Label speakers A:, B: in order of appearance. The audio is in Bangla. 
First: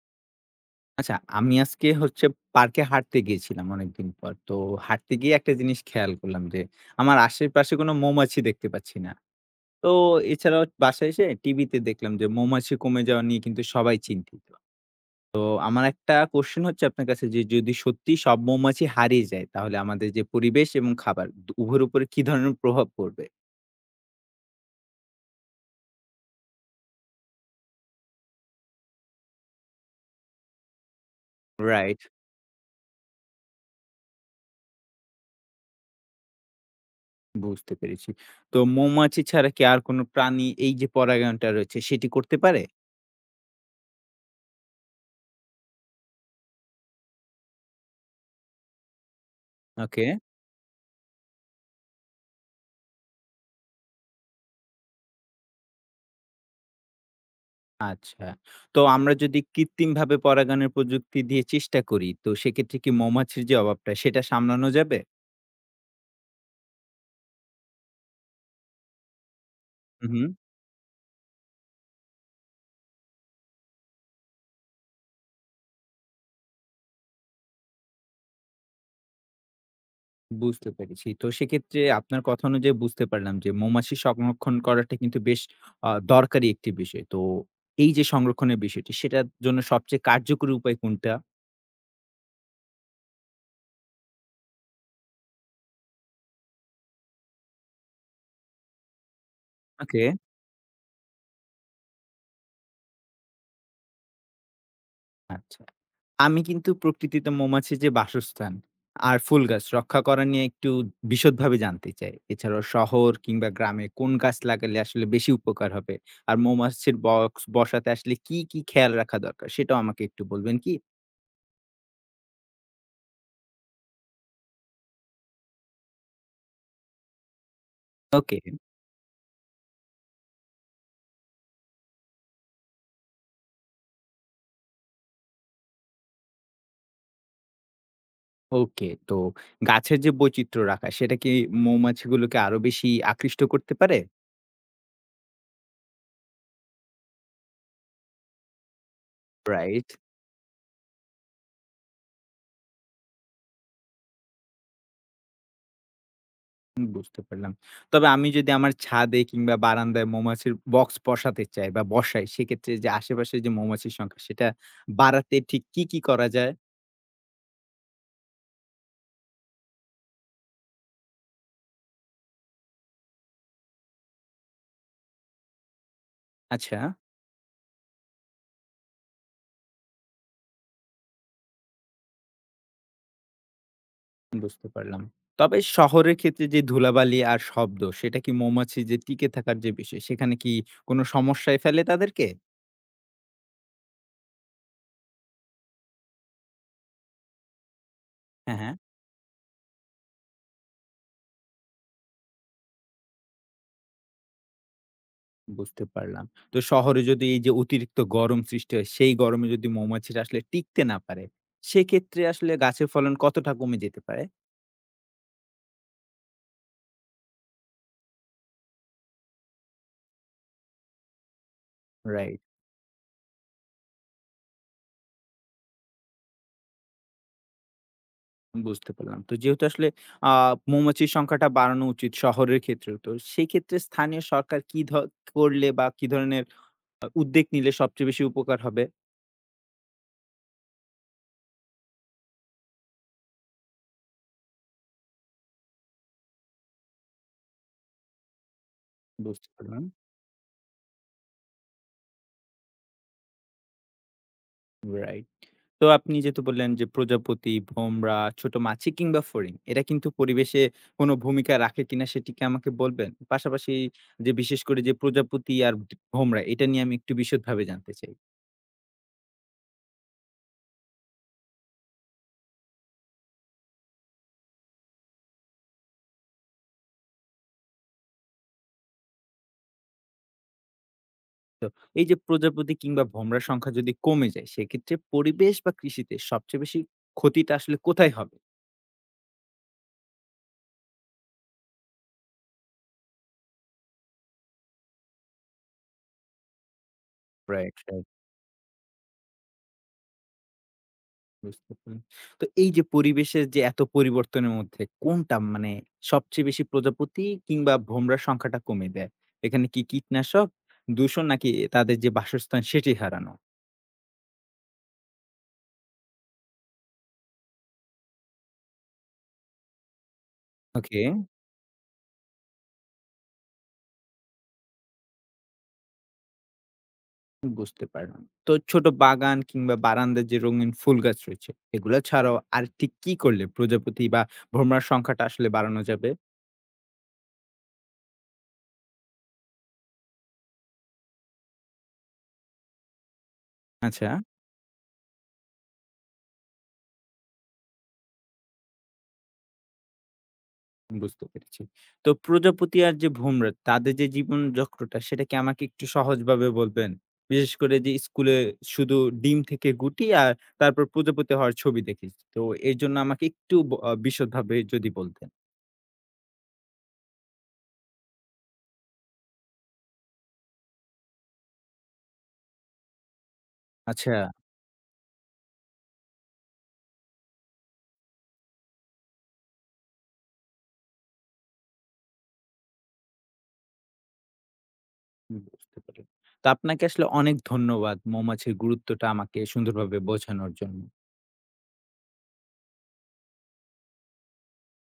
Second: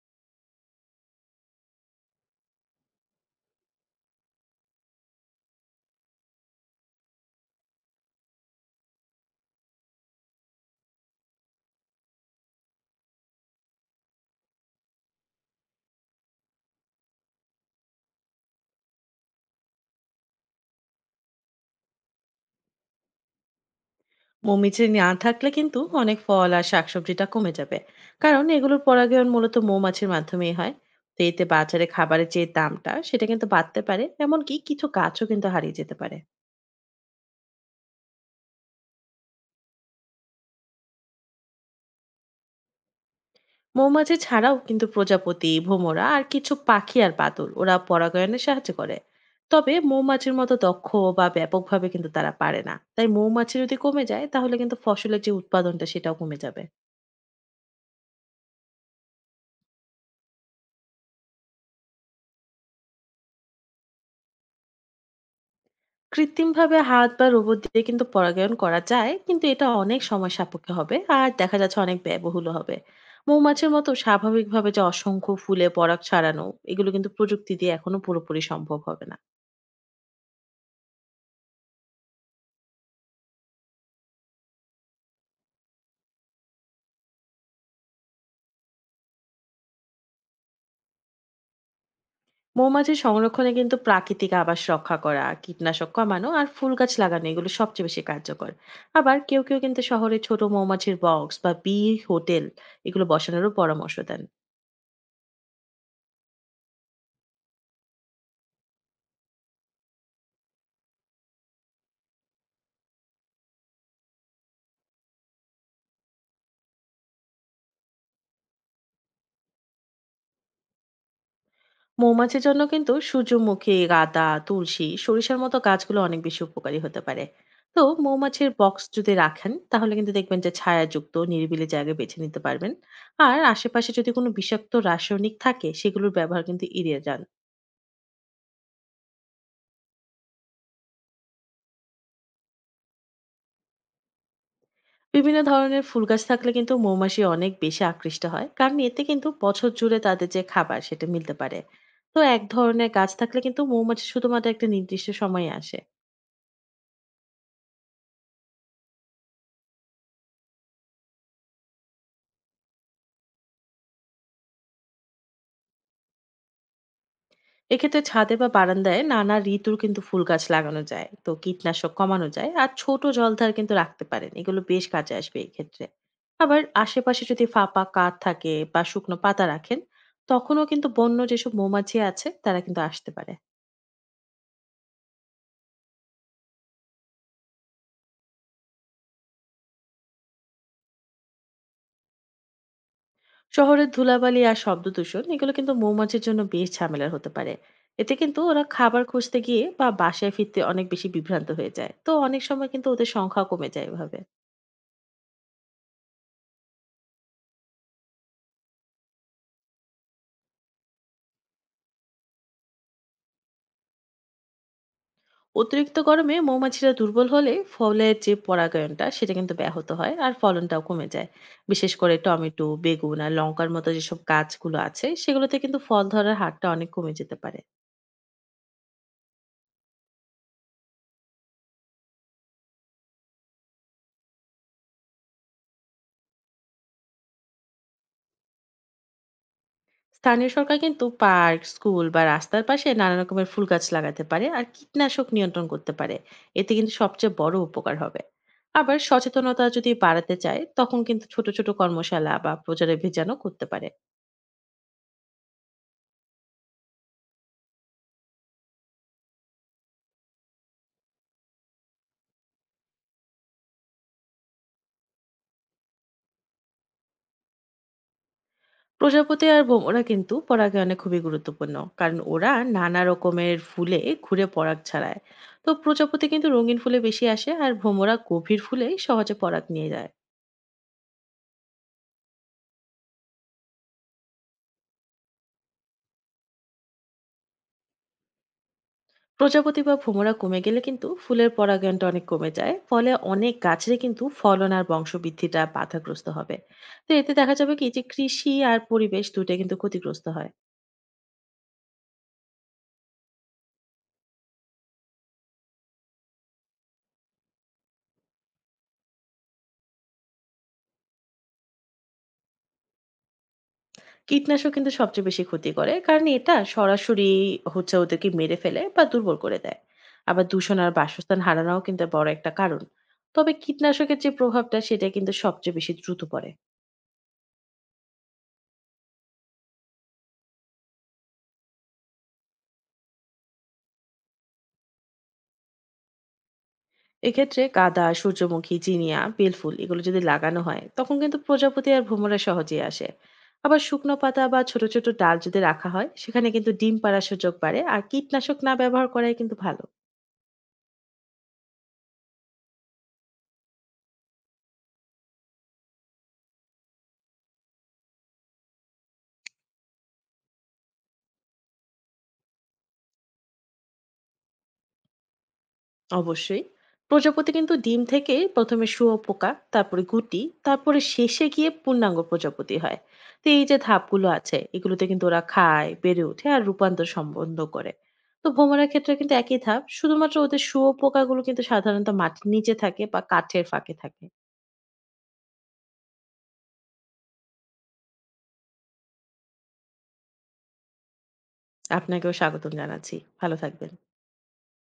A: আচ্ছা, আমি আজকে পার্কে হাঁটতে গিয়েছিলাম অনেকদিন পর। তো হাঁটতে গিয়ে একটা জিনিস খেয়াল করলাম যে, আমার আশেপাশে কোনো মৌমাছি দেখতে পাচ্ছি না। তো এছাড়াও বাসায় এসে টিভিতে দেখলাম যে মৌমাছি কমে যাওয়া নিয়ে কিন্তু সবাই চিন্তিত। তো আমার একটা কোয়েশ্চেন হচ্ছে আপনার কাছে যে, যদি সত্যি সব মৌমাছি হারিয়ে যায়, তাহলে আমাদের যে পরিবেশ এবং খাবার দু উভয়ের উপরে কি ধরনের প্রভাব পড়বে?
B: মৌমাছি না থাকলে কিন্তু অনেক ফল আর শাকসবজিটা কমে যাবে, কারণ এগুলোর পরাগায়ন মূলত মৌমাছির মাধ্যমেই হয়। তো এতে বাজারে
A: রাইট,
B: খাবারের যে দামটা সেটা কিন্তু বাড়তে পারে, এমনকি কিছু গাছও কিন্তু হারিয়ে যেতে পারে।
A: বুঝতে পেরেছি। তো মৌমাছি ছাড়া কি আর কোনো প্রাণী এই যে পরাগায়নটা রয়েছে, সেটি করতে পারে?
B: মৌমাছি ছাড়াও কিন্তু প্রজাপতি, ভোমরা আর কিছু পাখি আর বাদুড় ওরা পরাগায়নে সাহায্য করে। তবে
A: ওকে।
B: মৌমাছির মতো দক্ষ বা ব্যাপকভাবে কিন্তু তারা পারে না, তাই মৌমাছি যদি কমে যায় তাহলে কিন্তু ফসলের যে উৎপাদনটা সেটাও কমে যাবে।
A: আচ্ছা। তো আমরা যদি কৃত্রিমভাবে পরাগানের প্রযুক্তি দিয়ে চেষ্টা করি, তো সেক্ষেত্রে কি মৌমাছির যে অভাবটা সেটা সামলানো যাবে?
B: কৃত্রিমভাবে হাত বা রোবট দিয়ে কিন্তু পরাগায়ন করা যায়, কিন্তু এটা অনেক
A: হুম, হুম।
B: সময় সাপেক্ষ হবে আর দেখা যাচ্ছে অনেক ব্যয়বহুল হবে। মৌমাছির মতো স্বাভাবিকভাবে যে অসংখ্য ফুলে পরাগ ছাড়ানো, এগুলো কিন্তু প্রযুক্তি দিয়ে এখনো পুরোপুরি সম্ভব হবে না।
A: বুঝতে পেরেছি। তো সেক্ষেত্রে আপনার কথা অনুযায়ী বুঝতে পারলাম যে মৌমাছি সংরক্ষণ করাটা কিন্তু বেশ দরকারি একটি বিষয়। তো এই যে সংরক্ষণের বিষয়টি সেটার জন্য সবচেয়ে কার্যকরী উপায় কোনটা?
B: মৌমাছির সংরক্ষণে কিন্তু প্রাকৃতিক আবাস রক্ষা করা, কীটনাশক কমানো আর ফুল গাছ লাগানো এগুলো সবচেয়ে বেশি কার্যকর। আবার কেউ কেউ কিন্তু
A: ওকে।
B: শহরে ছোট মৌমাছির বক্স বা হোটেল, এগুলো বসানোরও পরামর্শ দেন।
A: আচ্ছা। আমি কিন্তু প্রকৃতিতে মৌমাছির যে বাসস্থান আর ফুল গাছ রক্ষা করা নিয়ে একটু বিশদভাবে জানতে চাই, এছাড়াও শহর কিংবা গ্রামে কোন গাছ লাগালে আসলে বেশি উপকার হবে আর মৌমাছির বক্স বসাতে আসলে কি কি খেয়াল রাখা দরকার সেটাও আমাকে একটু বলবেন কি?
B: মৌমাছির জন্য কিন্তু সূর্যমুখী, গাঁদা, তুলসী, সরিষার মতো গাছগুলো অনেক বেশি উপকারী হতে পারে। তো
A: ওকে।
B: মৌমাছির বক্স যদি রাখেন তাহলে কিন্তু দেখবেন যে ছায়াযুক্ত নিরিবিলি জায়গা বেছে নিতে পারবেন। আর আশেপাশে যদি কোনো বিষাক্ত রাসায়নিক থাকে সেগুলোর ব্যবহার কিন্তু এড়িয়ে যান।
A: ওকে, তো গাছের যে বৈচিত্র্য রাখা সেটা কি মৌমাছিগুলোকে আরো বেশি আকৃষ্ট করতে পারে?
B: বিভিন্ন ধরনের ফুল গাছ থাকলে কিন্তু মৌমাছি অনেক বেশি আকৃষ্ট হয়, কারণ এতে কিন্তু বছর
A: রাইট।
B: জুড়ে তাদের যে খাবার সেটা মিলতে পারে। তো এক ধরনের গাছ থাকলে কিন্তু মৌমাছি শুধুমাত্র একটা নির্দিষ্ট সময়ে আসে।
A: হুম, বুঝতে পারলাম। তবে আমি যদি আমার ছাদে কিংবা বারান্দায় মৌমাছির বক্স বসাতে চাই বা বসাই, সেক্ষেত্রে যে আশেপাশে যে মৌমাছির সংখ্যা সেটা বাড়াতে ঠিক কি, কি করা যায়?
B: এক্ষেত্রে ছাদে বা বারান্দায় নানা ঋতুর কিন্তু ফুল গাছ লাগানো যায়, তো কীটনাশক কমানো যায় আর ছোট জলধার কিন্তু রাখতে পারেন, এগুলো বেশ কাজে আসবে এই ক্ষেত্রে। আবার
A: আচ্ছা,
B: আশেপাশে যদি ফাঁপা কাঠ থাকে বা শুকনো পাতা রাখেন, তখনও কিন্তু বন্য যেসব মৌমাছি আছে তারা কিন্তু আসতে পারে।
A: বুঝতে পারলাম। তবে শহরের ক্ষেত্রে যে ধুলাবালি আর শব্দ, সেটা কি মৌমাছি যে টিকে থাকার যে বিষয়, সেখানে কি কোনো সমস্যায় ফেলে তাদেরকে?
B: শহরের ধুলাবালি আর শব্দ দূষণ এগুলো কিন্তু মৌমাছির জন্য বেশ ঝামেলার হতে পারে। এতে কিন্তু
A: হ্যাঁ,
B: ওরা
A: হ্যাঁ,
B: খাবার খুঁজতে গিয়ে বা বাসায় ফিরতে অনেক বেশি বিভ্রান্ত হয়ে যায়, তো অনেক সময় কিন্তু ওদের সংখ্যা কমে যায় এভাবে।
A: বুঝতে পারলাম। তো শহরে যদি এই যে অতিরিক্ত গরম সৃষ্টি হয়, সেই গরমে যদি মৌমাছিরা আসলে টিকতে না পারে, সেক্ষেত্রে আসলে গাছের ফলন কতটা কমে যেতে পারে?
B: অতিরিক্ত গরমে মৌমাছিরা দুর্বল হলে ফলের যে পরাগায়নটা সেটা কিন্তু ব্যাহত হয় আর ফলনটাও কমে যায়। বিশেষ করে
A: রাইট।
B: টমেটো, বেগুন আর লঙ্কার মতো যেসব গাছগুলো আছে সেগুলোতে কিন্তু ফল ধরার হারটা অনেক কমে যেতে পারে।
A: বুঝতে পারলাম। তো যেহেতু আসলে আ মৌমাছির সংখ্যাটা বাড়ানো উচিত শহরের ক্ষেত্রেও। তো সেক্ষেত্রে স্থানীয় সরকার কি ধ করলে বা কি ধরনের উদ্যোগ নিলে সবচেয়ে বেশি উপকার হবে?
B: স্থানীয় সরকার কিন্তু পার্ক, স্কুল বা রাস্তার পাশে নানা রকমের ফুল গাছ লাগাতে পারে আর কীটনাশক নিয়ন্ত্রণ করতে পারে। এতে কিন্তু সবচেয়ে বড় উপকার হবে। আবার
A: বুঝতে
B: সচেতনতা
A: পারলাম।
B: যদি বাড়াতে চায় তখন কিন্তু ছোট ছোট কর্মশালা বা প্রচারে ভেজানো করতে পারে।
A: রাইট। তো আপনি যেহেতু বললেন যে প্রজাপতি, ভোমরা, ছোট মাছি কিংবা ফড়িং এরা কিন্তু পরিবেশে কোন ভূমিকা রাখে কিনা সেটি কি আমাকে বলবেন? পাশাপাশি যে বিশেষ করে যে প্রজাপতি আর ভোমরা এটা নিয়ে আমি একটু বিশদভাবে জানতে চাই।
B: প্রজাপতি আর ভোমরা কিন্তু পরাগায়নে খুবই গুরুত্বপূর্ণ, কারণ ওরা নানা রকমের ফুলে ঘুরে পরাগ ছাড়ায়। তো প্রজাপতি কিন্তু রঙিন ফুলে বেশি আসে আর ভোমরা গভীর ফুলে সহজে পরাগ নিয়ে যায়।
A: তো এই যে প্রজাপতি কিংবা ভোমরার সংখ্যা যদি কমে যায় সেক্ষেত্রে পরিবেশ বা কৃষিতে সবচেয়ে বেশি ক্ষতিটা আসলে কোথায় হবে?
B: প্রজাপতি বা ভোমরা কমে গেলে কিন্তু ফুলের পরাগায়নটা অনেক কমে যায়, ফলে অনেক গাছের কিন্তু ফলন আর বংশবৃদ্ধিটা বাধাগ্রস্ত হবে। তো এতে দেখা যাবে
A: রাইট,
B: কি যে
A: রাইট,
B: কৃষি আর পরিবেশ দুটো কিন্তু ক্ষতিগ্রস্ত হয়।
A: বুঝতে পারলাম। তো এই যে পরিবেশের যে এত পরিবর্তনের মধ্যে কোনটা মানে সবচেয়ে বেশি প্রজাপতি কিংবা ভোমরার সংখ্যাটা কমে দেয়? এখানে কি কীটনাশক, দূষণ নাকি তাদের যে বাসস্থান সেটি হারানো?
B: কীটনাশক কিন্তু সবচেয়ে বেশি ক্ষতি করে, কারণ এটা সরাসরি হচ্ছে ওদেরকে মেরে ফেলে বা দুর্বল করে দেয়। আবার দূষণ আর
A: ওকে,
B: বাসস্থান হারানোও কিন্তু বড় একটা কারণ। তবে কীটনাশকের যে প্রভাবটা সেটা কিন্তু সবচেয়ে বেশি দ্রুত পড়ে।
A: বুঝতে পারলাম। তো ছোট বাগান কিংবা বারান্দার যে রঙিন ফুল গাছ রয়েছে এগুলো ছাড়াও আর ঠিক কি করলে প্রজাপতি বা ভোমরার সংখ্যাটা আসলে বাড়ানো যাবে?
B: এক্ষেত্রে কাদা, সূর্যমুখী, জিনিয়া, বেলফুল এগুলো যদি লাগানো হয় তখন কিন্তু প্রজাপতি আর ভ্রমরা সহজেই আসে। আবার
A: আচ্ছা,
B: শুকনো পাতা বা ছোট ছোট ডাল যদি রাখা হয় সেখানে কিন্তু ডিম পাড়ার সুযোগ বাড়ে, আর কীটনাশক না ব্যবহার করাই কিন্তু ভালো।
A: বুঝতে পেরেছি। তো প্রজাপতি আর যে ভোমরা তাদের যে জীবনচক্রটা সেটা কি আমাকে একটু সহজভাবে বলবেন? বিশেষ করে যে স্কুলে শুধু ডিম থেকে গুটি আর তারপর প্রজাপতি হওয়ার ছবি দেখেছি। তো এজন্য আমাকে একটু ব আ বিশদভাবে যদি বলতেন।
B: অবশ্যই। প্রজাপতি কিন্তু ডিম থেকে প্রথমে শুয়োপোকা, তারপরে গুটি, তারপরে শেষে গিয়ে পূর্ণাঙ্গ প্রজাপতি হয়। তো এই যে
A: আচ্ছা,
B: ধাপগুলো আছে এগুলোতে কিন্তু ওরা খায়, বেড়ে ওঠে আর রূপান্তর সম্বন্ধ করে। তো ভোমরার ক্ষেত্রে কিন্তু একই ধাপ, শুধুমাত্র ওদের শুয়োপোকাগুলো কিন্তু সাধারণত মাটির নিচে থাকে বা কাঠের ফাঁকে থাকে।
A: বুঝতে পারলাম। তো আপনাকে আসলে অনেক ধন্যবাদ মৌমাছির গুরুত্বটা আমাকে সুন্দরভাবে বোঝানোর জন্য।
B: আপনাকেও স্বাগতম জানাচ্ছি। ভালো থাকবেন।